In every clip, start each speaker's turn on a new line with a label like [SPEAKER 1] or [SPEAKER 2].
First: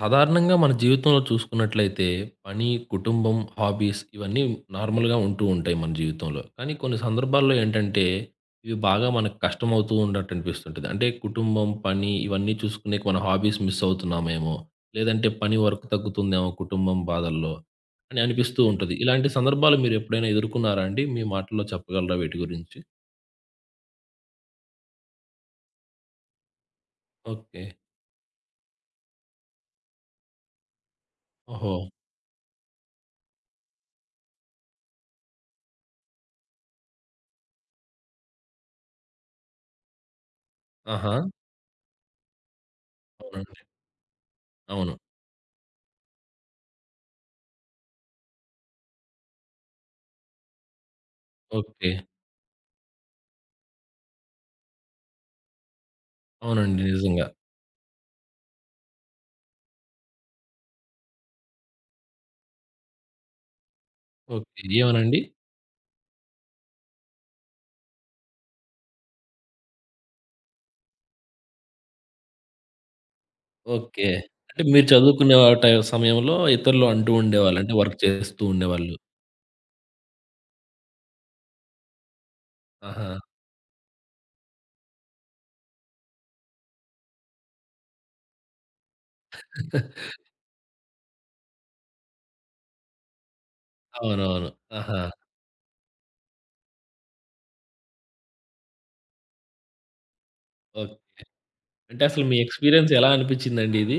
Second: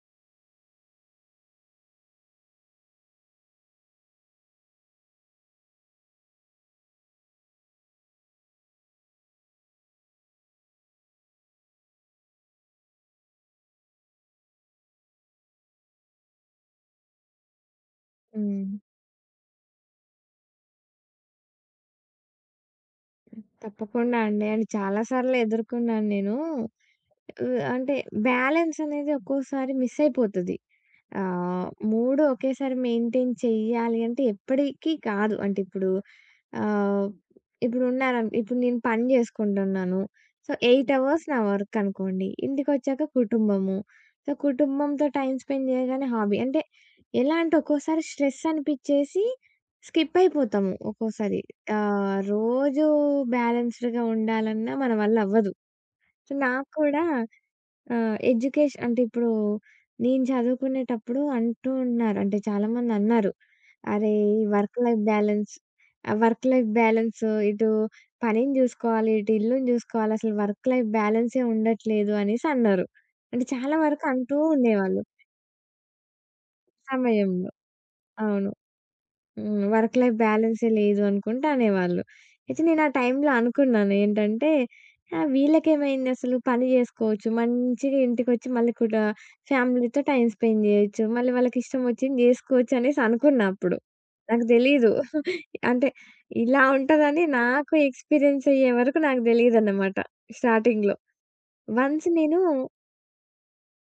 [SPEAKER 1] సాధారణంగా మన జీవితంలో చూసుకున్నట్లయితే పని, కుటుంబం, హాబీస్ ఇవన్నీ నార్మల్‌గా ఉంటూ ఉంటాయి మన జీవితంలో. కానీ కొన్ని సందర్భాల్లో ఏంటంటే ఇవి బాగా మనకు కష్టమవుతూ ఉన్నట్టు అనిపిస్తుంటది. అంటే కుటుంబం, పని ఇవన్నీ చూసుకునే మన హాబీస్ మిస్ అవుతున్నామేమో! లేదంటే పని వర్క్ తగ్గుతుందేమో కుటుంబం బాధల్లో అని అనిపిస్తూ
[SPEAKER 2] హ్మ్.
[SPEAKER 1] ఉంటది. ఇలాంటి సందర్భాలు మీరు ఎప్పుడైనా ఎదుర్కొన్నారా అండి? మీ మాటల్లో చెప్పగలరా వీటి గురించి?
[SPEAKER 2] తప్పకుండా అండి. అది చాలా సార్లు ఎదుర్కొన్నాను నేను.
[SPEAKER 1] ఓకే.
[SPEAKER 2] అంటే బ్యాలెన్స్ అనేది ఒక్కోసారి మిస్ అయిపోతది. ఆహ్,
[SPEAKER 1] ఓహో!
[SPEAKER 2] 3 ఒకేసారి మెయింటైన్ చెయ్యాలి అంటే ఎప్పటికి కాదు. అంటే ఇప్పుడు ఆహ్, ఇప్పుడున్నారను ఇప్పుడు నేను పని జేసుకుంటున్నాను. సో, 8
[SPEAKER 1] ఆహా!
[SPEAKER 2] అవర్స్ నా వర్క్ అనుకోండి. ఇంటికొచ్చాక
[SPEAKER 1] అవునండి.
[SPEAKER 2] కుటుంబము. సో,
[SPEAKER 1] అవును.
[SPEAKER 2] కుటుంబంతో టైమ్ స్పెండ్ చేయగానే హాబీ. అంటే ఎలా అంటే ఒక్కోసారి స్ట్రెస్ అనిపిచ్చేసి స్కిప్ అయిపోతాము ఒక్కోసారి.
[SPEAKER 1] ఓకే.
[SPEAKER 2] రోజు బ్యాలెన్స్‌డ్‌గా ఉండాలన్నా మన వల్ల అవ్వదు. సో, నాకు
[SPEAKER 1] అవునండి.
[SPEAKER 2] కూడా
[SPEAKER 1] నిజంగా.
[SPEAKER 2] ఆ! ఎడ్యుకేష్ అంటే ఇప్పుడు నేను చదువుకునేటప్పుడు అంటూ ఉన్నారు. అంటే చాలామందన్నారు. "అరే! ఈ
[SPEAKER 1] ఓకే.
[SPEAKER 2] వర్క్ లైఫ్
[SPEAKER 1] ఏమనండి?
[SPEAKER 2] బ్యాలెన్స్ ఆ వర్క్ లైఫ్ బ్యాలెన్స్ ఇటు పనిని జూసుకోవాలి, ఇటు ఇల్లుని జూసుకోవాలి. అసలు వర్క్ లైఫ్ బ్యాలెన్సే ఉండట్లేదు" అనేసి అన్నారు. అంటే చాలా వరకు
[SPEAKER 1] ఓకే.
[SPEAKER 2] అంటూ
[SPEAKER 1] అంటే మీరు
[SPEAKER 2] ఉండేవాళ్ళు
[SPEAKER 1] చదువుకునే ఆ సమయంలో ఇతరులు అంటూ
[SPEAKER 2] సమయంలో.
[SPEAKER 1] ఉండేవాళ్ళు. అంటే వర్క్ చేస్తూ
[SPEAKER 2] అవును.
[SPEAKER 1] ఉండేవాళ్ళు.
[SPEAKER 2] హ్మ్. వర్క్ లైఫ్ బ్యాలన్సే లేదు అనుకుంట అనేవాళ్ళు. అయితే నేను ఆ
[SPEAKER 1] ఆహా!
[SPEAKER 2] టైంలో అనుకున్నాను ఏంటంటే, వీళ్ళకేమైందసలు పని జేసుకోవచ్చు. మంచిగా ఇంటికొచ్చి మళ్ళీ కూడా ఫ్యామిలీతో టైమ్ స్పెండ్ జేయొచ్చు. మళ్ళీ వాళ్ళకిష్టం వచ్చింది జేసుకోవచ్చు అనేసి అనుకున్నా అప్పుడు. నాకు
[SPEAKER 1] అవునవును.
[SPEAKER 2] తెలీదు.
[SPEAKER 1] ఆహా!
[SPEAKER 2] అంటే ఇలా ఉంటదని నాకు ఎక్స్‌పీరియన్స్ అయ్యే వరకు నాకు దెలీదన్నమాట
[SPEAKER 1] ఓకే.
[SPEAKER 2] స్టార్టింగ్‌లో.
[SPEAKER 1] అంటే
[SPEAKER 2] వన్స్
[SPEAKER 1] అసలు మీ
[SPEAKER 2] నేను
[SPEAKER 1] ఎక్స్‌పీరియన్స్ ఎలా అనిపిచ్చిందండి ఇది?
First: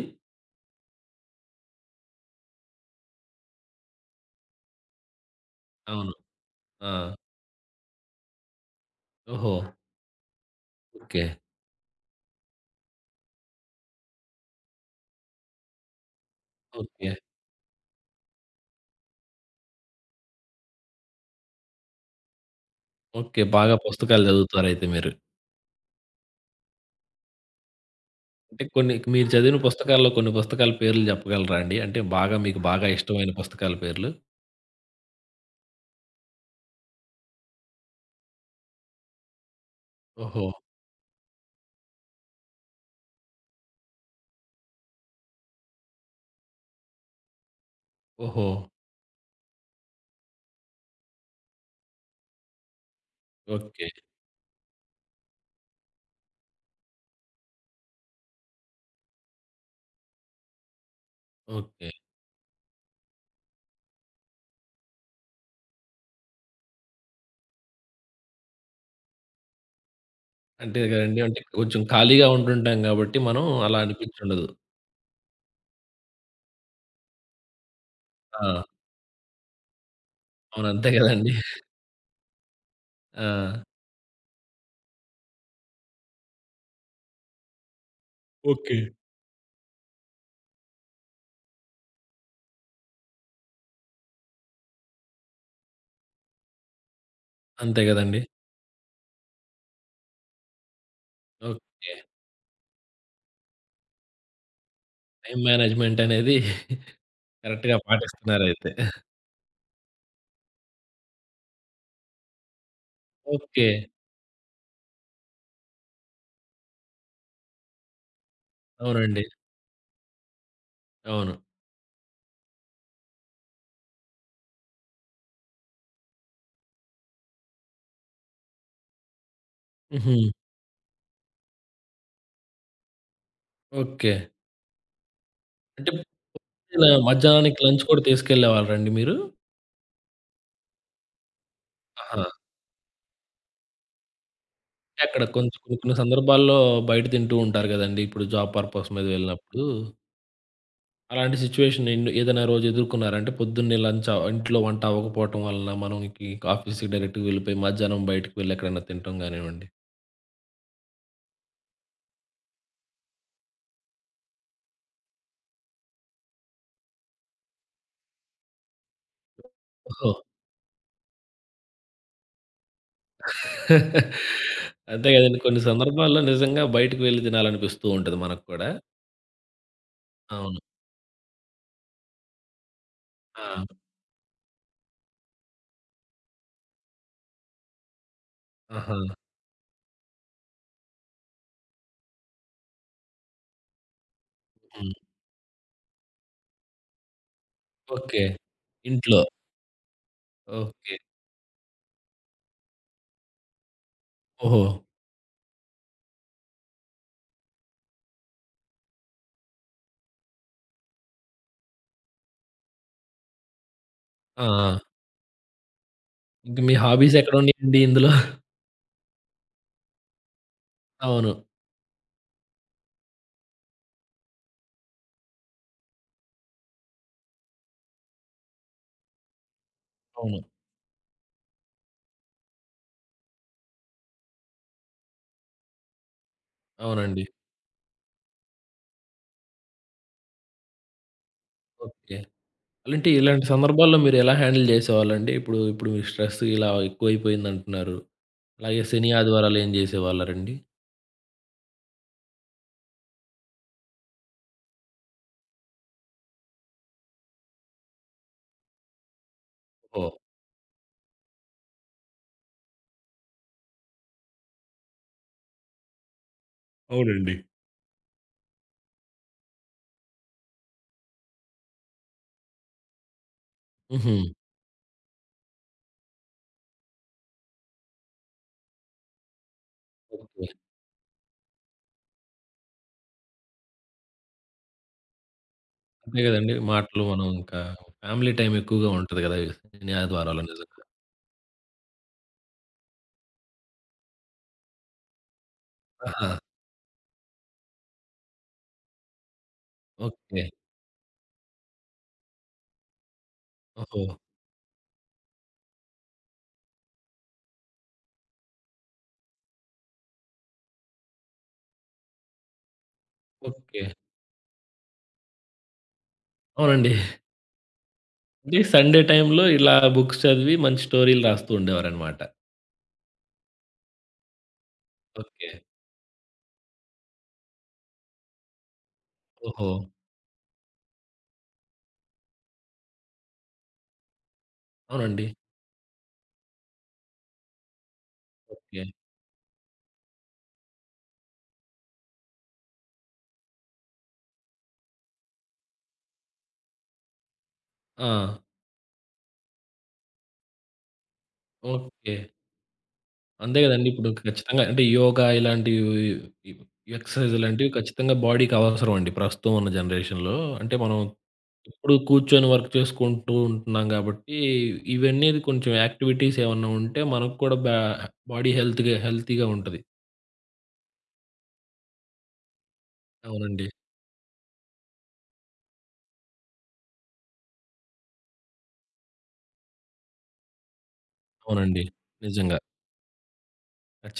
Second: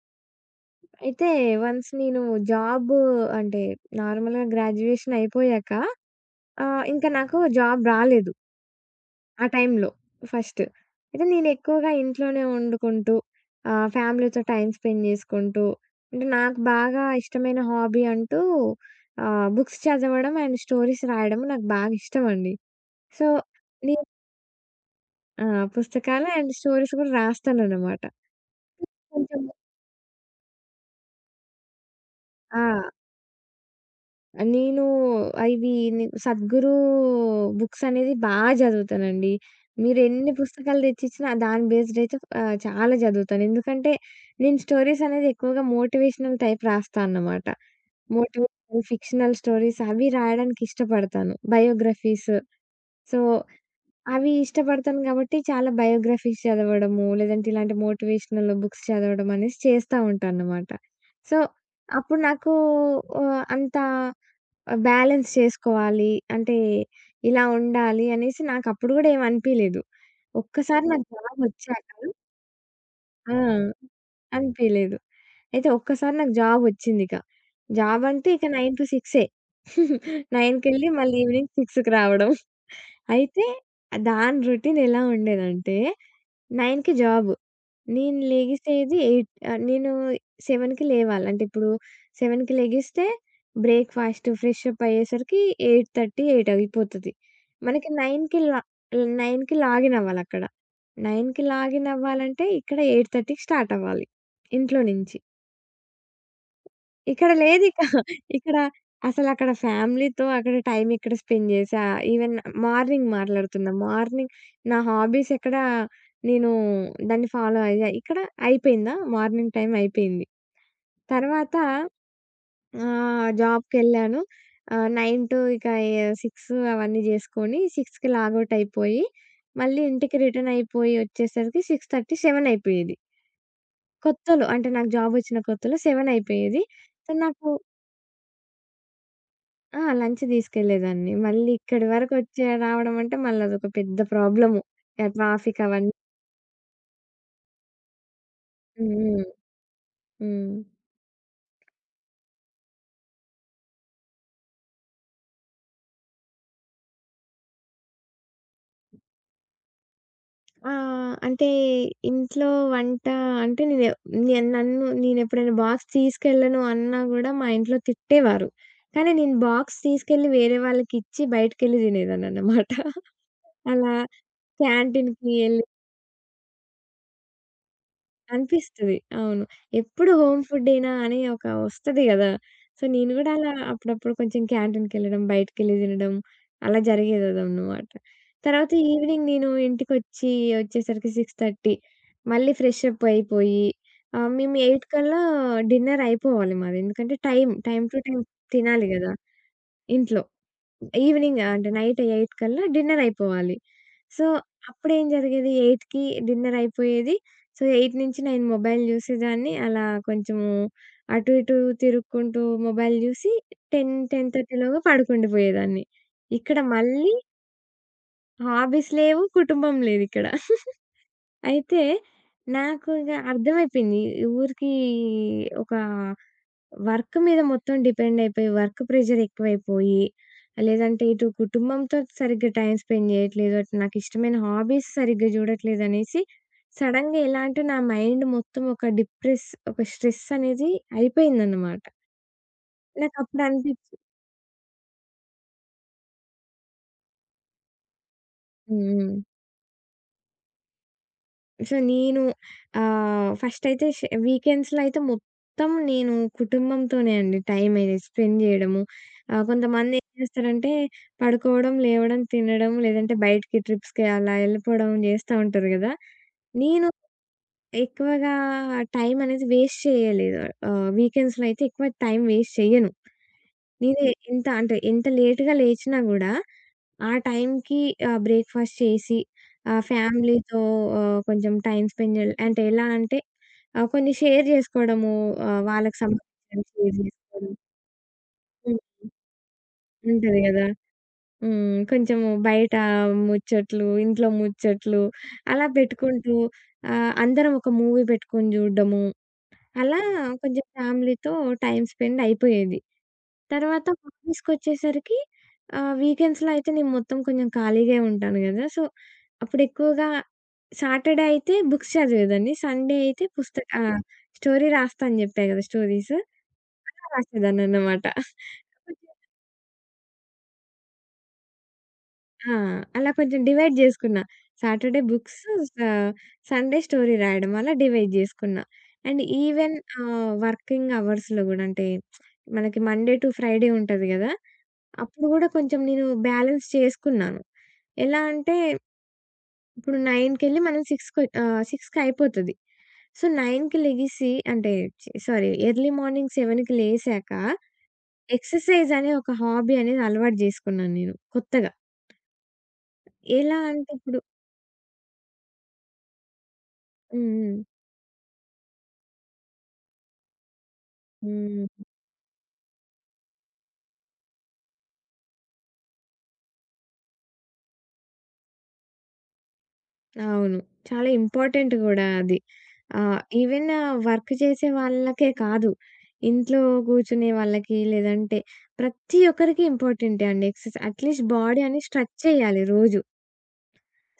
[SPEAKER 2] అయితే వన్స్ నేను జాబు అంటే నార్మల్‌గా గ్రాడ్యుయేషన్ అయిపోయాక
[SPEAKER 1] అవును. ఆ!
[SPEAKER 2] ఇంకా నాకు జాబ్ రాలేదు ఆ
[SPEAKER 1] ఓహో!
[SPEAKER 2] టైంలో ఫస్ట్.
[SPEAKER 1] ఓకే.
[SPEAKER 2] అయితే నేను ఎక్కువగా ఇంట్లోనే వండుకుంటూ ఫ్యామిలీతో టైమ్ స్పెండ్ చేసుకుంటూ అంటే నాకు బాగా
[SPEAKER 1] ఓకే.
[SPEAKER 2] ఇష్టమైన హాబీ అంటూ బుక్స్ చదవడం అండ్ స్టోరీస్ రాయడం నాకు బాగా ఇష్టమండి. So,
[SPEAKER 1] okay. బాగా
[SPEAKER 2] నేను
[SPEAKER 1] పుస్తకాలు చదువుతారయితే మీరు.
[SPEAKER 2] ఆ! పుస్తకాలు అండ్ స్టోరీస్ కూడా రాస్తాననమాట.
[SPEAKER 1] అంటే కొన్ని మీరు
[SPEAKER 2] కొంచెం
[SPEAKER 1] చదివిన పుస్తకాల్లో కొన్ని పుస్తకాల పేర్లు చెప్పగలరా అండి? అంటే బాగా మీకు
[SPEAKER 2] ఆ!
[SPEAKER 1] బాగా ఇష్టమైన పుస్తకాల పేర్లు?
[SPEAKER 2] నేను అవి ని సద్గురు బుక్స్ అనేది బాగా చదువుతానండి. మీరెన్ని
[SPEAKER 1] ఓహో!
[SPEAKER 2] పుస్తకాలు తెచ్చిచ్చినా దాని బేస్డ్ అయితే చాలా చదువుతాను. ఎందుకంటే నేను స్టోరీస్ అనేది ఎక్కువగా మోటివేషనల్ టైప్ రాస్తా అన్నమాట.
[SPEAKER 1] ఓహో!
[SPEAKER 2] మోటివేషనల్, ఫిక్షనల్ స్టోరీస్ అవి రాయడానికి ఇష్టపడతాను. బయోగ్రఫీస్. So
[SPEAKER 1] okay.
[SPEAKER 2] అవి ఇష్టపడతాను గాబట్టి చాలా బయోగ్రఫీస్ చదవడము, లేదంటే ఇలాంటి మోటివేషనల్ బుక్స్ చదవడం అనేసి చేస్తా ఉంటానన్నమాట. So,
[SPEAKER 1] okay.
[SPEAKER 2] అప్పుడు నాకు అంత బ్యాలెన్స్ చేసుకోవాలి. అంటే ఇలా ఉండాలి అనేసి నాకప్పుడు గూడా ఏమి అనిపియలేదు.
[SPEAKER 1] అంతే
[SPEAKER 2] ఒక్కసారి నాకు
[SPEAKER 1] కదండీ. అంటే కొంచెం
[SPEAKER 2] జాబొచ్చాక
[SPEAKER 1] ఖాళీగా ఉంటుంటాం గాబట్టి
[SPEAKER 2] ఆ!
[SPEAKER 1] మనం అలా అనిపిచ్చుండదు.
[SPEAKER 2] అనిపియలేదు. అయితే ఒక్కసారి నాకు జాబొచ్చిందిక. జాబ్ అంటే ఇక
[SPEAKER 1] ఆ!
[SPEAKER 2] 9-6ఏ. 9కెళ్ళి
[SPEAKER 1] అవును. అంతే
[SPEAKER 2] మళ్ళీ
[SPEAKER 1] గదండీ.
[SPEAKER 2] ఈవినింగ్ 6కి రావడం.
[SPEAKER 1] ఆ!
[SPEAKER 2] అయితే దాని రొటీన్ ఎలా ఉండేదంటే 9:00కి జాబ్. నేను
[SPEAKER 1] ఓకే.
[SPEAKER 2] లెగిసేది 8 నేను 7:00కి లేవాలి. అంటే ఇప్పుడు 7:00కి లెగిస్తే బ్రేక్‌ఫాస్ట్, ఫ్రెష్ అప్ అయ్యేసరికి 8:30, 8 అయిపోతది.
[SPEAKER 1] అంతే
[SPEAKER 2] మనకి
[SPEAKER 1] గదండీ.
[SPEAKER 2] 9:00కి లా 9:00కి లాగిన్ అవ్వాలి అక్కడ. 9:00కి లాగిన్
[SPEAKER 1] ఓకే.
[SPEAKER 2] అవ్వాలంటే ఇక్కడ 8:30కి స్టార్ట్ అవ్వాలి ఇంట్లో నుంచి.
[SPEAKER 1] టైమ్ మేనేజ్‌మెంట్ అనేది
[SPEAKER 2] ఇక్కడ
[SPEAKER 1] కరెక్ట్‌గా
[SPEAKER 2] లేదిక. ఇక్కడ
[SPEAKER 1] పాటిస్తున్నారయితే.
[SPEAKER 2] అసలక్కడ ఫ్యామిలీతో అక్కడ టైమ్ ఇక్కడ స్పెండ్ చేశా. Even morning
[SPEAKER 1] okay.
[SPEAKER 2] మాట్లాడుతున్నా. మార్నింగ్ నా హాబీస్ ఎక్కడ నేను దాన్ని ఫాలో అయ్యా. ఇక్కడ అయిపోయిందా
[SPEAKER 1] అవునండి.
[SPEAKER 2] మార్నింగ్ టైం అయిపోయింది.
[SPEAKER 1] అవును.
[SPEAKER 2] తర్వాత జాబ్‌కెళ్ళాను. 9 టు ఇక ఎ 6 అవన్నీ చేసుకొని 6కి లాగౌట్ అయిపోయి, మళ్ళీ
[SPEAKER 1] హుహు.
[SPEAKER 2] ఇంటికి రిటర్న్ అయిపోయి వచ్చేసరికి 6:30, 7 అయిపోయేది.
[SPEAKER 1] ఓకే.
[SPEAKER 2] కొత్తలో అంటే నాకు జాబ్ వచ్చిన కొత్తలో
[SPEAKER 1] అంటే
[SPEAKER 2] 7 అయిపోయేది.
[SPEAKER 1] ఇలా
[SPEAKER 2] సో నాకు
[SPEAKER 1] మధ్యాహ్నానికి లంచ్ కూడా తీసుకెళ్ళేవాళ్ళండి మీరు?
[SPEAKER 2] ఆ! లంచ్ తీసుకెళ్ళేదాన్ని. మళ్ళీ ఇక్కడి
[SPEAKER 1] ఆహా!
[SPEAKER 2] వరకొచ్చే రావడం అంటే మళ్ళదొక పెద్ద ప్రాబ్లము.
[SPEAKER 1] అంటే
[SPEAKER 2] ఆ
[SPEAKER 1] అక్కడ కొంచెం
[SPEAKER 2] ట్రాఫిక్
[SPEAKER 1] కొన్ని
[SPEAKER 2] అవన్నీ.
[SPEAKER 1] కొన్ని సందర్భాల్లో బయట తింటూ ఉంటారు గదండీ. ఇప్పుడు జాబ్
[SPEAKER 2] హ్మ్.
[SPEAKER 1] పర్పస్ మీద
[SPEAKER 2] హ్మ్.
[SPEAKER 1] వెళ్ళినప్పుడు.
[SPEAKER 2] హ్మ్.
[SPEAKER 1] అలాంటి సిట్యుయేషన్ ఏదైనా రోజు ఎదుర్కొన్నారా? అంటే పొద్దున్నే లంచ్ ఇంట్లో వంట అవ్వకపోవటం వలన మనకి ఆఫీస్‌కి డైరెక్ట్‌గా వెళ్ళిపోయి మధ్యాహ్నం బయటకి వెళ్ళి ఎక్కడైనా తినటం గానివ్వండి.
[SPEAKER 2] అంటే ఇంట్లో వంట అంటే నేను నే నన్ను నేనెప్పుడైనా బాక్స్ తీసుకెళ్ళను అన్నా గూడా మా ఇంట్లో తిట్టేవారు. కానీ నేను బాక్స్
[SPEAKER 1] ఓహో!
[SPEAKER 2] తీసుకెళ్ళి వేరే వాళ్ళకిచ్చి బయటికెళ్ళి తినేదాన్ననమాట. అలా
[SPEAKER 1] అంతే
[SPEAKER 2] క్యాంటీన్‌కి
[SPEAKER 1] కదండీ. కొన్ని
[SPEAKER 2] ఎళ్ళి
[SPEAKER 1] సందర్భాల్లో నిజంగా బయటకి వెళ్లి తినాలనిపిస్తూ ఉంటది మనకు కూడా.
[SPEAKER 2] అనిపిస్తది. అవును. ఎప్పుడు హోమ్
[SPEAKER 1] అవును.
[SPEAKER 2] ఫుడ్డేనా అని ఒక వస్తది గదా! సో, నేను గూడా అలా
[SPEAKER 1] ఆ!
[SPEAKER 2] అప్పుడప్పుడు కొంచెం క్యాంటీన్‌కెళ్ళడం, బయటికెళ్ళి తినడం అలా జరిగేదదనమాట. తర్వాత
[SPEAKER 1] ఆహా!
[SPEAKER 2] ఈవినింగ్ నేను ఇంటికొచ్చి వచ్చేసరికి 6:30 మళ్ళీ ఫ్రెష్ అప్ అయిపోయి మేము 8
[SPEAKER 1] హ్మ్.
[SPEAKER 2] కల్లా డిన్నర్ అయిపోవాలి మాది. ఎందుకంటే time, time to
[SPEAKER 1] okay.
[SPEAKER 2] Time తినాలి గదా!
[SPEAKER 1] ఇంట్లో.
[SPEAKER 2] ఇంట్లో.
[SPEAKER 1] ఓకే.
[SPEAKER 2] ఈవినింగ్ అంటే నైట్ 8 కల్లా డిన్నర్ అయిపోవాలి. సో,
[SPEAKER 1] ఓహో!
[SPEAKER 2] అప్పుడేం జరిగేది 8కి డిన్నర్ అయిపోయేది. సో, 8 నుంచి నేను మొబైల్ చూసేదాన్ని. అలా కొంచెము అటు ఇటు తిరుక్కుంటూ మొబైల్ చూసి 10,
[SPEAKER 1] ఆ!
[SPEAKER 2] 10:30
[SPEAKER 1] ఆ!
[SPEAKER 2] లోగా పడుకుండిపోయేదాన్ని. ఇక్కడ
[SPEAKER 1] ఇంక మీ
[SPEAKER 2] మళ్ళీ
[SPEAKER 1] హాబీస్ ఎక్కడున్నాయండి ఇందులో?
[SPEAKER 2] హాబీస్ లేవు, కుటుంబం లేదిక్కడ.
[SPEAKER 1] అవును.
[SPEAKER 2] అయితే నాకు ఇగ అర్థమైపోయింది. ఊరికీ ఒక వర్క్ మీద మొత్తం డిపెండ్ అయిపోయి, వర్క్ ప్రెషర్ ఎక్కువైపోయి,
[SPEAKER 1] అవును.
[SPEAKER 2] లేదంటే ఇటు కుటుంబంతో సరిగ్గా టైమ్ స్పెండ్ జేయట్లేదు. అటు నాకిష్టమైన హాబీస్ సరిగ్గా జూడట్లేదనేసి సడెన్‌గా
[SPEAKER 1] అవునండి.
[SPEAKER 2] ఎలా అంటే నా మైండ్ మొత్తం ఒక డిప్రెస్ ఒక స్ట్రెస్ అనేది అయిపోయిందనమాట.
[SPEAKER 1] ఓకే. అలాంటి
[SPEAKER 2] నాకప్పుడు
[SPEAKER 1] ఇలాంటి
[SPEAKER 2] అనిపిచ్చి
[SPEAKER 1] సందర్భాల్లో మీరెలా హ్యాండిల్ చేసేవాళ్ళండి? ఇప్పుడు ఇప్పుడు మీ స్ట్రెస్ ఇలా ఎక్కువైపోయిందంటున్నారు.
[SPEAKER 2] హ్మ్.
[SPEAKER 1] అలాగే శని,
[SPEAKER 2] హ్మ్.
[SPEAKER 1] ఆదివారాలు ఏం చేసేవాళ్ళరండి?
[SPEAKER 2] సో, నేను ఫస్టయితే ష్ వీకెండ్స్‌లో అయితే మొత్తం నేను కుటుంబంతోనే అండి టైమనేది స్పెండ్ జేయడము. కొంతమందేం
[SPEAKER 1] ఓహ్!
[SPEAKER 2] జేస్తారంటే పడుకోవడం, లేవడం, తినడం లేదంటే బయటికి ట్రిప్స్‌కి అలా యెళ్ళిపోవడం జేస్తా ఉంటారు గదా! నేను
[SPEAKER 1] అవునండి.
[SPEAKER 2] ఎక్కువగా టైమనేది వేస్ట్ చేయలేదు. వీకెండ్స్‌లో అయితే ఎక్కువ టైం వేస్ట్ చెయ్యను. నేనే
[SPEAKER 1] హుహు.
[SPEAKER 2] ఎంత అంటే ఎంత లేట్‌గా లేచినా గూడా, ఆ టైంకి బ్రేక్‌ఫాస్ట్ చేసి,
[SPEAKER 1] ఓకే.
[SPEAKER 2] ఫ్యామిలీతో కొంచెం టైమ్ స్పెండ్ చేయాలి. అంటే ఎలా అంటే కొన్ని షేర్ జేసుకోవడము వాళ్ళకి
[SPEAKER 1] అంతే గదండీ.
[SPEAKER 2] సంబంధించినవి షేర్
[SPEAKER 1] మాటలు మనం
[SPEAKER 2] జేసుకోవడం.
[SPEAKER 1] ఇంకా ఫ్యామిలీ టైమ్
[SPEAKER 2] హ్మ్.
[SPEAKER 1] ఎక్కువగా ఉంటది గదా!
[SPEAKER 2] ఉంటది
[SPEAKER 1] న్యాయద్వారాలో
[SPEAKER 2] గదా!
[SPEAKER 1] నిజంగా.
[SPEAKER 2] హ్మ్. కొంచెము బయట ముచ్చట్లు, ఇంట్లో ముచ్చట్లు అలా
[SPEAKER 1] ఆహా!
[SPEAKER 2] పెట్టుకుంటూ అందరం ఒక మూవీ పెట్టుకొని జూడడము. అలా
[SPEAKER 1] ఓకే.
[SPEAKER 2] కొంచెం ఫ్యామిలీతో టైమ్ స్పెండ్ అయిపోయేది. తర్వాత
[SPEAKER 1] ఓహో!
[SPEAKER 2] ఆఫీస్‌కొచ్చేసరికి వీకెండ్స్‌లో అయితే నేను మొత్తం కొంచెం ఖాళీగే ఉంటాను గదా! సో, అప్పుడెక్కువగా సాటర్‌డే అయితే బుక్స్ చదివేదాన్ని. సండే అయితే పుస్త
[SPEAKER 1] ఓకే.
[SPEAKER 2] ఆహ్, స్టోరీ రాస్తా అని జెప్పా గదా! స్టోరీస్.
[SPEAKER 1] అవునండి.
[SPEAKER 2] అలా రాసేదాన్ననమాట.
[SPEAKER 1] అంటే సండే టైమ్‌లో ఇలా బుక్స్ చదివి మంచి స్టోరీలు రాస్తూ ఉండేవారనమాట.
[SPEAKER 2] ఆ! అలా కొంచెం డివైడ్ జేసుకున్నా. Saturday books,
[SPEAKER 1] okay.
[SPEAKER 2] స సండే స్టోరీ రాయడం అలా డివైడ్ జేసుకున్నా. అండ్
[SPEAKER 1] ఓహో!
[SPEAKER 2] ఈవెన్ వర్కింగ్ అవర్స్‌లో గూడా అంటే మనకి మండే టు ఫ్రైడే ఉంటది గదా!
[SPEAKER 1] అవునండి.
[SPEAKER 2] అప్పుడు గూడా కొంచెం నేను బ్యాలెన్స్ చేసుకున్నాను. ఎలా అంటే
[SPEAKER 1] ఓకే.
[SPEAKER 2] ఇప్పుడు 9కెళ్ళి మనం 6కొ 6కి అయిపోతది. సో, 9కి లెగిసి అంటే ఛీ సారీ ఎర్లీ మార్నింగ్ 7కి లేసాక
[SPEAKER 1] ఆ!
[SPEAKER 2] ఎక్సర్‌సైజ్ అనే ఒక హాబీ అనేది అలవాటు జేసుకున్నాను నేను కొత్తగా.
[SPEAKER 1] ఓకే.
[SPEAKER 2] ఎలా
[SPEAKER 1] అంతే గదండీ.
[SPEAKER 2] అంటే
[SPEAKER 1] ఇప్పుడు
[SPEAKER 2] ఇప్పుడు
[SPEAKER 1] ఖచ్చితంగా అంటే యోగా ఇలాంటివి ఎక్సర్‌సైజ్
[SPEAKER 2] హ్మ్.
[SPEAKER 1] ఇలాంటివి ఖచ్చితంగా బాడీకి అవసరం అండి. ప్రస్తుతం ఉన్న జనరేషన్‌లో అంటే మనం
[SPEAKER 2] హ్మ్.
[SPEAKER 1] ఇప్పుడు కూర్చొని వర్క్ చేసుకుంటూ ఉంటున్నాం గాబట్టి, ఇవన్నీ కొంచెం యాక్టివిటీస్ ఏమన్నా ఉంటే మనకు కూడా బాడీ హెల్త్‌గా హెల్తీగా ఉంటది.
[SPEAKER 2] అవును. చాలా ఇంపార్టెంట్ గూడా అది.
[SPEAKER 1] అవునండి.
[SPEAKER 2] ఈవెన్ వర్క్ చేసే వాళ్ళకే కాదు, ఇంట్లో కూర్చునే వాళ్ళకి లేదంటే ప్రతి ఒక్కరికి ఇంపార్టెంటే అండి ఎక్సర్‌సైజ్. అట్‌లీస్ట్ బాడీ అని
[SPEAKER 1] అవునండి.
[SPEAKER 2] స్ట్రెచ్
[SPEAKER 1] నిజంగా.
[SPEAKER 2] చేయాలి రోజు.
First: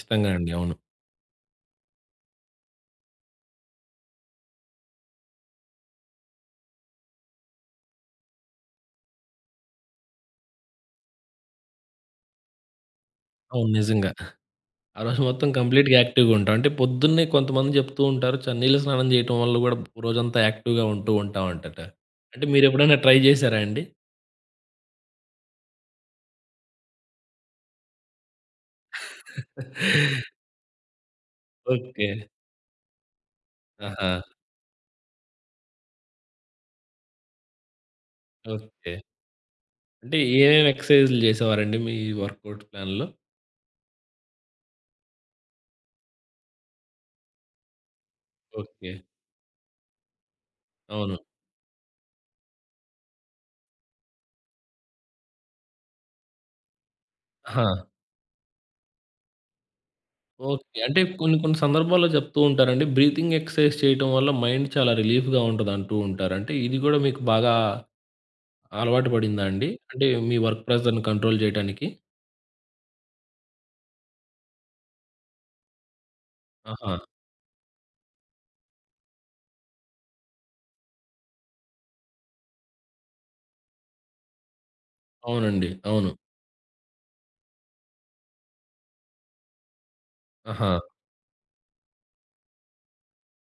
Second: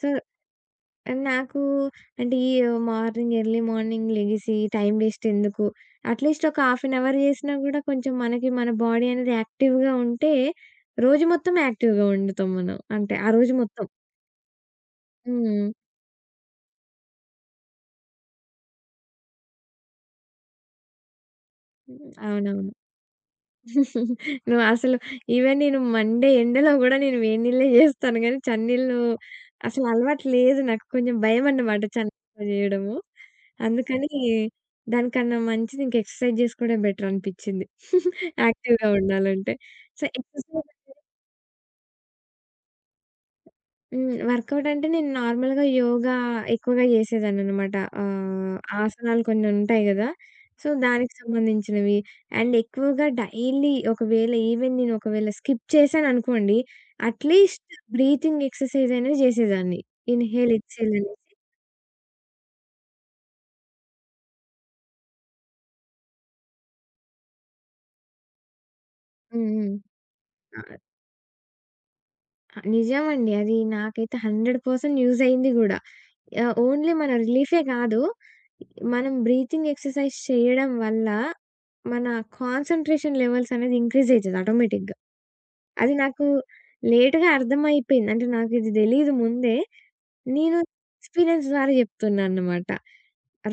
[SPEAKER 2] సో,
[SPEAKER 1] అండి. అవును.
[SPEAKER 2] నాకు అంటే ఈ మార్నింగ్ ఎర్లీ మార్నింగ్ లెగిసి టైం వేస్ట్ ఎందుకు? అట్‌లీస్ట్ ఒక హాఫ్ అన్ అవర్ చేసినా కూడా కొంచెం మనకి మన బాడీ అనేది యాక్టివ్‌గా ఉంటే, రోజు మొత్తం యాక్టివ్‌గా ఉండుతాం మనం. అంటే ఆ రోజు
[SPEAKER 1] అవును.
[SPEAKER 2] మొత్తం.
[SPEAKER 1] నిజంగా. ఆ రోజు మొత్తం
[SPEAKER 2] హ్మ్.
[SPEAKER 1] కంప్లీట్‌గా యాక్టివ్‌గా ఉంటాం. అంటే పొద్దున్నే కొంతమంది చెప్తూ ఉంటారు. నీళ్ళ స్నానం చేయటం వల్ల గూడా రోజంతా యాక్టివ్‌గా ఉంటూ ఉంటామంటట. అంటే
[SPEAKER 2] అవునవును.
[SPEAKER 1] మీరెప్పుడైనా ట్రై చేసారా అండి?
[SPEAKER 2] నువ్వు అసలు ఈవెన్ నేను మండే ఎండలో గూడా నేను వేడి నీళ్ళే జేస్తాను గానీ, చన్నీళ్ళు అసలు అలవాటు లేదు నాకు. కొంచెం భయమన్నమాట
[SPEAKER 1] ఓకే.
[SPEAKER 2] చన్నీళ్ళతో జేయడము.
[SPEAKER 1] ఆహా!
[SPEAKER 2] అందుకని దానికన్నా మంచిది ఇంక ఎక్సర్‌సైజ్ జేసుకోవడమే బెటర్ అనిపిచ్చింది యాక్టివ్‌గా
[SPEAKER 1] ఓకే.
[SPEAKER 2] ఉండాలంటే. సో,
[SPEAKER 1] అంటే ఏమేమి
[SPEAKER 2] ఎక్సర్‌సైజ్
[SPEAKER 1] ఎక్సర్‌సైజ్‌లు చేసేవారండి మీ వర్కౌట్ ప్లాన్‌లో?
[SPEAKER 2] హ్మ్. వర్కౌట్ అంటే నేను నార్మల్‌గా యోగా ఎక్కువగా చేసేదాన్ననమాట.
[SPEAKER 1] ఓకే.
[SPEAKER 2] ఆసనాలు కొన్ని ఉంటాయి గదా! సో, దానికి
[SPEAKER 1] అవును.
[SPEAKER 2] సంబంధించినవి. అండ్ ఎక్కువగా డైలీ ఒకవేళ ఈవెన్ నేను ఒకవేళ స్కిప్ చేశాననుకోండి,
[SPEAKER 1] ఆహా!
[SPEAKER 2] అట్‌లీస్ట్ బ్రీతింగ్ ఎక్సర్‌సైజ్ అనేది చేసేదాన్ని. Inhale,
[SPEAKER 1] okay.
[SPEAKER 2] ఎక్స్‌హేల్
[SPEAKER 1] అంటే
[SPEAKER 2] అనేసి.
[SPEAKER 1] కొన్ని కొన్ని సందర్భాల్లో చెప్తూ ఉంటారండి. బ్రీతింగ్ ఎక్సర్‌సైజ్ చేయటం వల్ల మైండ్ చాలా రిలీఫ్‌గా ఉంటదంటూ ఉంటారు. అంటే ఇది గూడా మీకు బాగా అలవాటు పడిందా
[SPEAKER 2] హ్మ్.
[SPEAKER 1] అండి?
[SPEAKER 2] హ్మ్.
[SPEAKER 1] అంటే మీ వర్క్
[SPEAKER 2] ఆ!
[SPEAKER 1] ప్రెషర్‌ని కంట్రోల్ చేయటానికి?
[SPEAKER 2] నిజమండి. అది నాకైతే 100% యూజ్ అయింది గూడా. ఓన్లీ
[SPEAKER 1] ఆహా!
[SPEAKER 2] మన రిలీఫే కాదు. మనం బ్రీతింగ్ ఎక్సర్‌సైజ్ చేయడం వల్ల మన కాన్సంట్రేషన్ లెవెల్స్ అనేది ఇంక్రీజ్ అయితది ఆటోమేటిక్‌గా.
[SPEAKER 1] అవునండి.
[SPEAKER 2] అది
[SPEAKER 1] అవును.
[SPEAKER 2] నాకు లేట్‌గా అర్థమైపోయింది. అంటే నాకిది తెలీదు ముందే. నేను
[SPEAKER 1] ఆహా!
[SPEAKER 2] ఎక్స్‌పీరియన్స్ ద్వారా చెప్తున్నానన్నమాట.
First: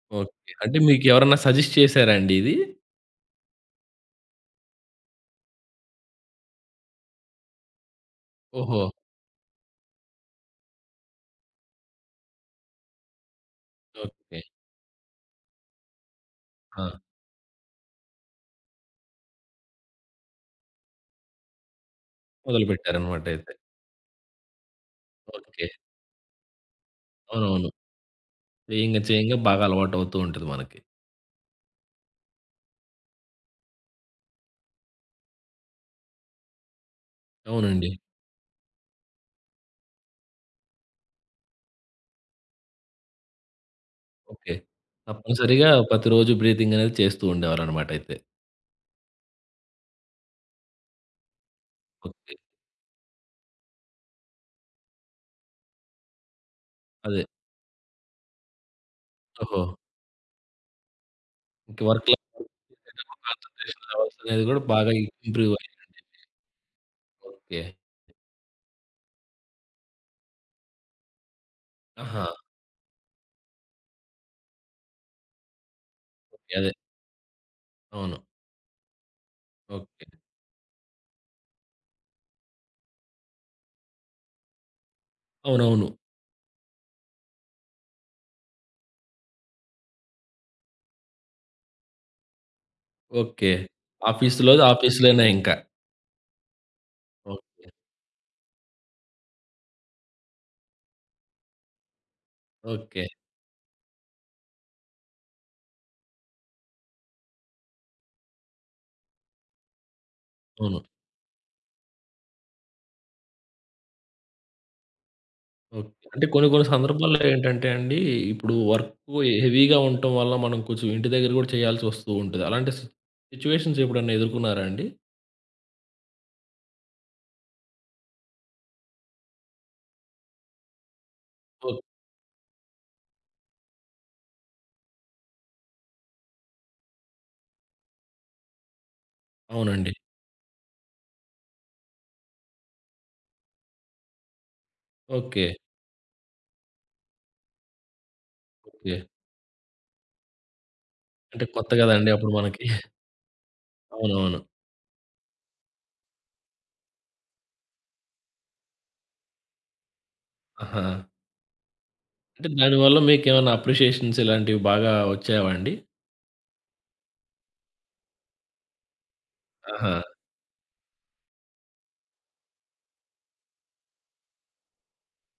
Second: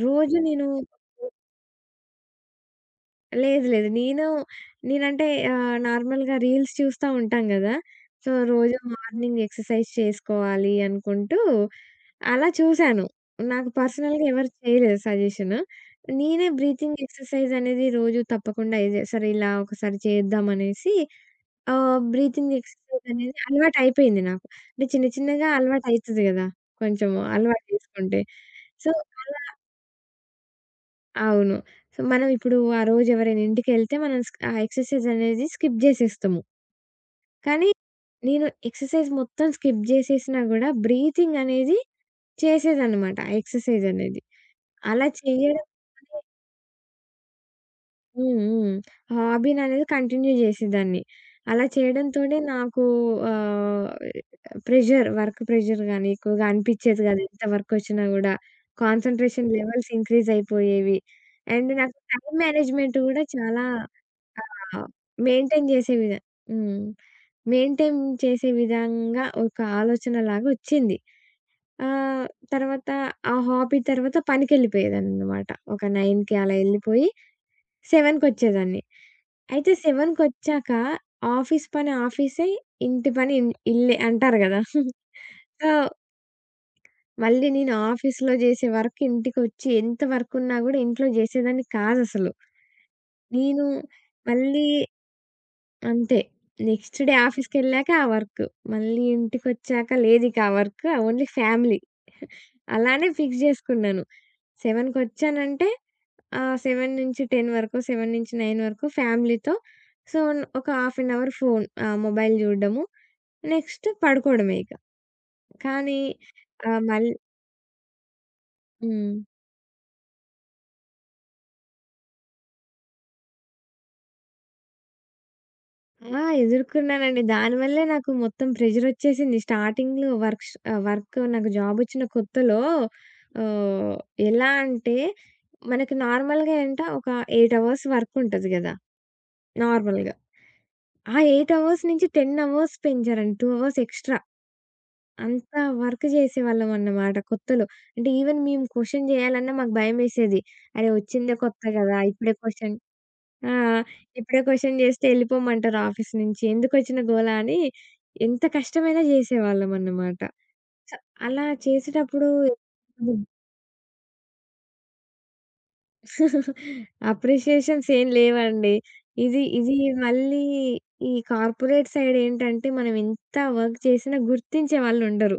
[SPEAKER 2] రోజు
[SPEAKER 1] ఓకే.
[SPEAKER 2] నేను
[SPEAKER 1] అంటే మీకెవరన్నా సజెస్ట్ చేసారా అండి ఇది?
[SPEAKER 2] లేదు. లేదు. నేను నేనంటే నార్మల్‌గా రీల్స్ చూస్తా ఉంటాం గదా! సో, రోజు
[SPEAKER 1] ఓహో!
[SPEAKER 2] మార్నింగ్ ఎక్సర్సైజ్ చేసుకోవాలి అనుకుంటూ అలా చూశాను. నాకు పర్సనల్‌గా
[SPEAKER 1] ఓకే.
[SPEAKER 2] ఎవరు చేయలేదు సజెషను. నేనే
[SPEAKER 1] ఆ!
[SPEAKER 2] బ్రీతింగ్ ఎక్సర్సైజ్ అనేది రోజు తప్పకుండా ఇది సరే ఇలా ఒకసారి చేద్దాం అనేసి బ్రీతింగ్ ఎక్సర్సైజ్
[SPEAKER 1] మొదలుపెట్టారనమాట
[SPEAKER 2] అనేది
[SPEAKER 1] అయితే.
[SPEAKER 2] అలవాటయిపోయింది నాకు. అంటే చిన్న చిన్నగా
[SPEAKER 1] ఓకే.
[SPEAKER 2] అలవాటయితది గదా! కొంచెం అలవాటు
[SPEAKER 1] అవునవును.
[SPEAKER 2] చేసుకుంటే. సో,
[SPEAKER 1] చేయంగా చేయంగా
[SPEAKER 2] అలా
[SPEAKER 1] బాగా అలవాటవుతూ ఉంటది మనకి.
[SPEAKER 2] అవును. సో, మనం ఇప్పుడు ఆ రోజు ఎవరైనా ఇంటికెళ్తే మనం స్క్ ఆ ఎక్సర్సైజ్ అనేది స్కిప్ జేసేస్తాము. కానీ
[SPEAKER 1] అవునండి.
[SPEAKER 2] నేను ఎక్సర్సైజ్ మొత్తం స్కిప్ జేసేసినా గూడా బ్రీతింగ్ అనేది చేసేదనమాట. ఆ ఎక్సర్సైజ్ అనేది.
[SPEAKER 1] ఓకే.
[SPEAKER 2] అలా చేయడం
[SPEAKER 1] తప్పనిసరిగా
[SPEAKER 2] వల్లే
[SPEAKER 1] ప్రతిరోజు బ్రీతింగ్ అనేది చేస్తూ ఉండేవారనమాట అయితే.
[SPEAKER 2] హ్మ్. హ్మ్. హాబీననేది కంటిన్యూ జేసేదాన్ని. అలా
[SPEAKER 1] ఓకే.
[SPEAKER 2] చేయడంతోనే నాకు ఆహ్, ప్రెషర్ వర్క్ ప్రెషర్ గాని ఎక్కువగా అనిపిచ్చేది గాదు.
[SPEAKER 1] అదే.
[SPEAKER 2] ఎంత వర్కొచ్చినా గూడా. కాన్సంట్రేషన్
[SPEAKER 1] ఓహో!
[SPEAKER 2] Levels increase అయిపోయేవి. అండ్
[SPEAKER 1] ఇంక
[SPEAKER 2] నాకు
[SPEAKER 1] వర్క్ లైఫ్
[SPEAKER 2] టైమ్ మేనేజ్‌మెంట్ గూడా చాలా
[SPEAKER 1] కాన్సంట్రేషన్ అవర్స్
[SPEAKER 2] ఆ!
[SPEAKER 1] అనేది గూడా బాగా ఇంప్రూవ్
[SPEAKER 2] మెయింటైన్
[SPEAKER 1] అయింది.
[SPEAKER 2] జేసే విధ హ్మ్.
[SPEAKER 1] ఓకే.
[SPEAKER 2] మెయింటైన్ చేసే విధంగా ఒక ఆలోచనలాగా ఒచ్చింది. ఆహ్,
[SPEAKER 1] ఆహా!
[SPEAKER 2] తర్వాత ఆ హాబీ తర్వాత పనికెళ్ళిపోయేదాన్ననమాట. ఒక 9కి
[SPEAKER 1] ఓకే.
[SPEAKER 2] అలా
[SPEAKER 1] అదే.
[SPEAKER 2] ఎళ్ళిపోయి
[SPEAKER 1] అవును.
[SPEAKER 2] 7కొచ్చేదాన్ని. అయితే
[SPEAKER 1] ఓకే.
[SPEAKER 2] 7కొచ్చాక ఆఫీస్ పని ఆఫీసే, ఇంటి పని ఇన్ ఇల్లే అంటారు గదా!
[SPEAKER 1] అవునవును.
[SPEAKER 2] సో, మళ్ళీ నేను ఆఫీస్‌లో జేసే వర్క్ ఇంటికొచ్చి ఎంత వర్కున్నా గూడా ఇంట్లో జేసేదాన్ని కాదసలు.
[SPEAKER 1] ఓకే.
[SPEAKER 2] నేను మళ్ళీ
[SPEAKER 1] ఆఫీస్‌లోది ఆఫీస్‌లోనే ఇంకా.
[SPEAKER 2] అంతే. Next day
[SPEAKER 1] okay.
[SPEAKER 2] ఆఫీస్‌కెళ్ళాక ఆ వర్క్. మళ్ళీ ఇంటికొచ్చాక లేదిక ఆ వర్క్. Only family.
[SPEAKER 1] ఓకే.
[SPEAKER 2] అలానే ఫిక్స్ జేసుకున్నాను. 7:00కొచ్చానంటే 7-10 వరకు, 7-9 వరకు ఫ్యామిలీతో. సో, ఒక
[SPEAKER 1] అవును.
[SPEAKER 2] Half an hour phone mobile జూడడము. నెక్స్ట్ పడుకోవడమే ఇక.
[SPEAKER 1] ఓకే.
[SPEAKER 2] కానీ
[SPEAKER 1] అంటే కొన్ని కొన్ని
[SPEAKER 2] ఆహ్ మళ్
[SPEAKER 1] సందర్భాల్లో ఏంటంటే అండి, ఇప్పుడు
[SPEAKER 2] హ్మ్.
[SPEAKER 1] వర్కు హెవీగా ఉండటం వల్ల మనం కొంచెం ఇంటి దగ్గర గూడా చేయాల్సొస్తూ ఉంటది. అలాంటి సి సిట్యుయేషన్స్ ఎప్పుడన్నా ఎదుర్కొన్నారా అండి?
[SPEAKER 2] ఆ! ఎదుర్కున్నానండి. దానివల్లే నాకు మొత్తం ప్రెషరొచ్చేసింది. స్టార్టింగ్‌లో వర్క్‌ష్ వర్క్ నాకు
[SPEAKER 1] ఓకే.
[SPEAKER 2] జాబొచ్చిన కొత్తలో ఆహ్, ఎలా అంటే మనకి నార్మల్‌గా ఏంట ఒక 8 అవర్స్ వర్కుంటది గదా!
[SPEAKER 1] అవునండి.
[SPEAKER 2] నార్మల్‌గా. ఆ 8 అవర్స్ నుంచి 10 అవర్స్ పెంచారండి. 2 అవర్స్ ఎక్స్‌ట్రా.
[SPEAKER 1] ఓకే.
[SPEAKER 2] అంత వర్క్ చేసేవాళ్ళమన్నమాట కొత్తలో. అంటే ఈవెన్ మేము
[SPEAKER 1] ఓకే.
[SPEAKER 2] క్వెషన్ చేయాలన్నా మాకు భయమేసేది. అరే! వచ్చిందే
[SPEAKER 1] అంటే
[SPEAKER 2] కొత్త
[SPEAKER 1] కొత్త
[SPEAKER 2] గదా!
[SPEAKER 1] గదండీ అప్పుడు
[SPEAKER 2] ఇప్పుడే
[SPEAKER 1] మనకి.
[SPEAKER 2] క్వెషన్ ఆ!
[SPEAKER 1] అవునవును.
[SPEAKER 2] ఇప్పుడే క్వెషన్ జేస్తే ఎళ్ళిపోమంటారు ఆఫీస్ నుంచి. ఎందుకొచ్చిన గోల అని ఎంత కష్టమైనా జేసేవాళ్ళమన్నమాట.
[SPEAKER 1] ఆహా!
[SPEAKER 2] అలా చేసేటప్పుడు
[SPEAKER 1] అంటే దానివల్ల మీకేమన్నా అప్రిషియేషన్స్ ఇలాంటివి బాగా వచ్చావా అండి?
[SPEAKER 2] అప్రిషియేషన్స్ ఏం లేవండి. ఇది ఇది
[SPEAKER 1] ఆహా!
[SPEAKER 2] మళ్ళీ ఈ కార్పొరేట్ సైడ్ ఏంటంటే మనం ఎంత వర్క్ చేసినా గుర్తించే వాళ్ళుండరు.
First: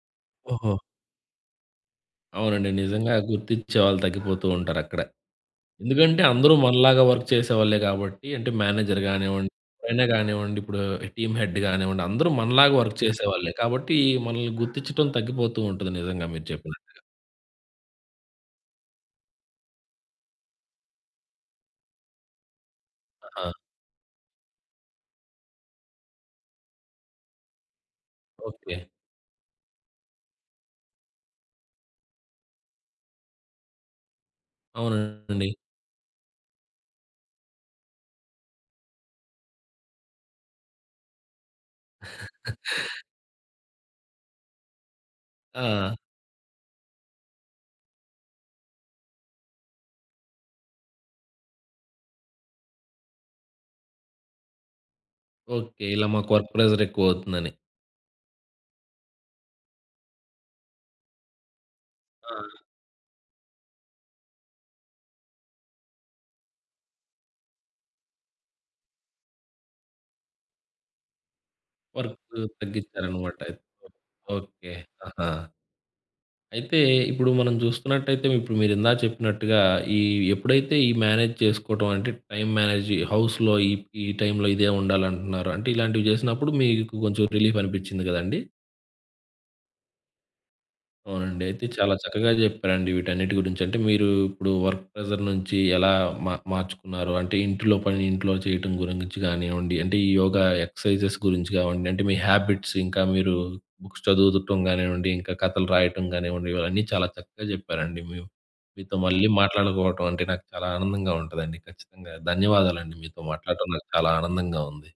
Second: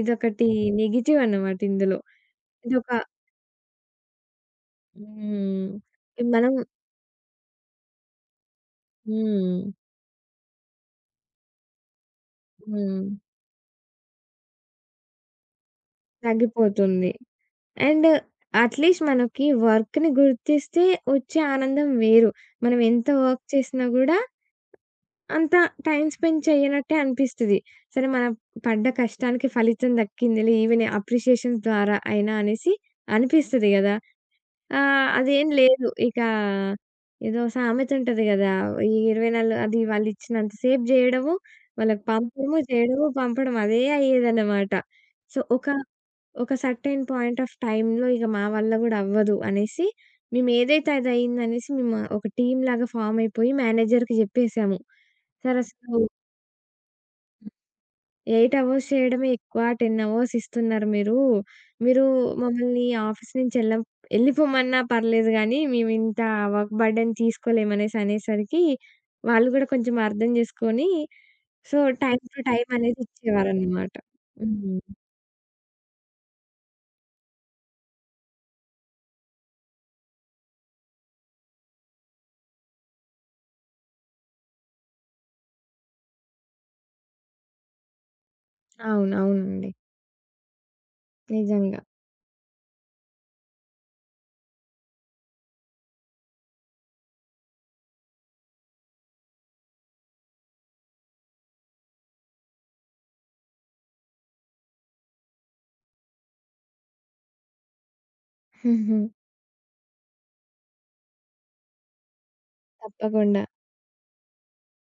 [SPEAKER 2] ఇదొకటి
[SPEAKER 1] ఓహో!
[SPEAKER 2] నెగెటివ్ అన్నమాట ఇందులో.
[SPEAKER 1] అవునండి.
[SPEAKER 2] ఇదొక
[SPEAKER 1] నిజంగా గుర్తిచ్చే వాళ్ళు తగ్గిపోతూ ఉంటారక్కడ.
[SPEAKER 2] హ్మ్.
[SPEAKER 1] ఎందుకంటే అందరూ
[SPEAKER 2] మనం
[SPEAKER 1] మనలాగా వర్క్ చేసేవాళ్ళే కాబట్టి అంటే మేనేజర్ గానివ్వండి,
[SPEAKER 2] హ్మ్.
[SPEAKER 1] ఎవరైనా గానివ్వండి, ఇప్పుడు టీమ్ హెడ్ గానివ్వండి, అందరూ మనలాగా వర్క్
[SPEAKER 2] హ్మ్.
[SPEAKER 1] చేసేవాళ్ళే. కాబట్టి మనల్ని గుర్తిచ్చటం తగ్గిపోతూ ఉంటది నిజంగా మీరు చెప్పినట్టు.
[SPEAKER 2] తగ్గిపోతుంది. అండ్ అట్‌లీస్ట్ మనకి వర్క్‌ని గుర్తిస్తే వచ్చే ఆనందం వేరు. మనం ఎంత వర్క్
[SPEAKER 1] ఆహా!
[SPEAKER 2] చేసినా గూడా అంత టైమ్ స్పెండ్ చేయనట్టే అనిపిస్తది. సరే మనం
[SPEAKER 1] ఓకే.
[SPEAKER 2] పడ్డ కష్టానికి ఫలితం దక్కిందిలే ఈవెన్ అప్రిషియేషన్స్ ద్వారా అయినా అనేసి అనిపిస్తది గదా!
[SPEAKER 1] అవునండి.
[SPEAKER 2] అదేం లేదు. ఇక ఏదో సామెత ఉంటది గదా! ఈ 24 అది వాళ్ళిచ్చినంత సేపు జేయడము, వాళ్ళకి పంపడము, చేయడము, పంపడం అదే అయ్యేదన్నమాట. సో, ఒక
[SPEAKER 1] ఆ!
[SPEAKER 2] ఒక సర్టెన్ పాయింట్ ఆఫ్ టైమ్‌లో ఇక మా వల్ల గూడా అవ్వదు అనేసి, మేమేదైతే అదయిందనేసి మేము ఒక టీమ్‌లాగా ఫార్మ్ అయిపోయి మేనేజర్‌కి జెప్పేసాము. Sir
[SPEAKER 1] okay.
[SPEAKER 2] అసలు
[SPEAKER 1] ఇలా మాకు వర్క్ ప్రెషర్ ఎక్కువవుతుందని.
[SPEAKER 2] 8 అవర్స్ చేయడమే ఎక్కువ, 10 అవర్స్ ఇస్తున్నారు మీరు. మీరు
[SPEAKER 1] ఆ!
[SPEAKER 2] మమ్మల్ని ఆఫీస్ నుంచి ఎళ్ళం ఎళ్ళిపోమన్నా పర్లేదు గానీ, మేమింత వర్క్ బర్డెన్ తీసుకోలేమనేసి అనేసరికి, వాళ్ళు గూడా కొంచెం అర్థం జేసుకొని, so, time
[SPEAKER 1] work
[SPEAKER 2] to time అనేది
[SPEAKER 1] తగ్గిచ్చారనమాట అయితే.
[SPEAKER 2] ఇచ్చేవారనమాట.
[SPEAKER 1] ఓకే.
[SPEAKER 2] హ్మ్.
[SPEAKER 1] ఆహా! అయితే ఇప్పుడు మనం చూస్తున్నట్టయితే ఇప్పుడు మీరిందాక చెప్పినట్టుగా ఈ ఎప్పుడైతే ఈ మేనేజ్ చేసుకోవటం అంటే టైం మేనేజ్ హౌస్‌లో ఈ ఈ టైంలో ఇదే ఉండాలంటున్నారు. అంటే ఇలాంటివి చేసినప్పుడు మీకు కొంచెం రిలీఫ్ అనిపించింది కదండీ!
[SPEAKER 2] అవును. అవునండి.
[SPEAKER 1] అవునండి. అయితే
[SPEAKER 2] నిజంగా.
[SPEAKER 1] చాలా చక్కగా చెప్పారండి వీటన్నిటి గురించి. అంటే మీరు ఇప్పుడు వర్క్ ప్రెషర్ నుంచి ఎలా మార్చుకున్నారు? అంటే ఇంట్లో పని ఇంట్లో చేయటం గురించి గానివ్వండి, అంటే ఈ యోగా ఎక్సర్సైజెస్ గురించి కావండి, అంటే మీ హ్యాబిట్స్ ఇంకా మీరు బుక్స్ చదువుతుండటం గానివ్వండి, ఇంకా కథలు రాయటం గానివ్వండి, ఇవన్నీ చాలా చక్కగా చెప్పారండి. మీతో మళ్ళీ మాట్లాడుకోవటం అంటే నాకు చాలా ఆనందంగా ఉంటదండి. ఖచ్చితంగా ధన్యవాదాలండి. మీతో
[SPEAKER 2] తప్పకుండా.
[SPEAKER 1] మాట్లాడటం నాకు చాలా ఆనందంగా ఉంది.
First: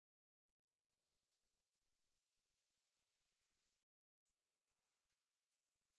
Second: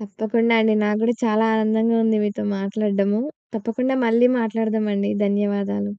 [SPEAKER 2] తప్పకుండా అండి. నాకు గూడా చాలా ఆనందంగా ఉంది మీతో మాట్లాడడము. తప్పకుండా మళ్ళీ మాట్లాడదామండి. ధన్యవాదాలు.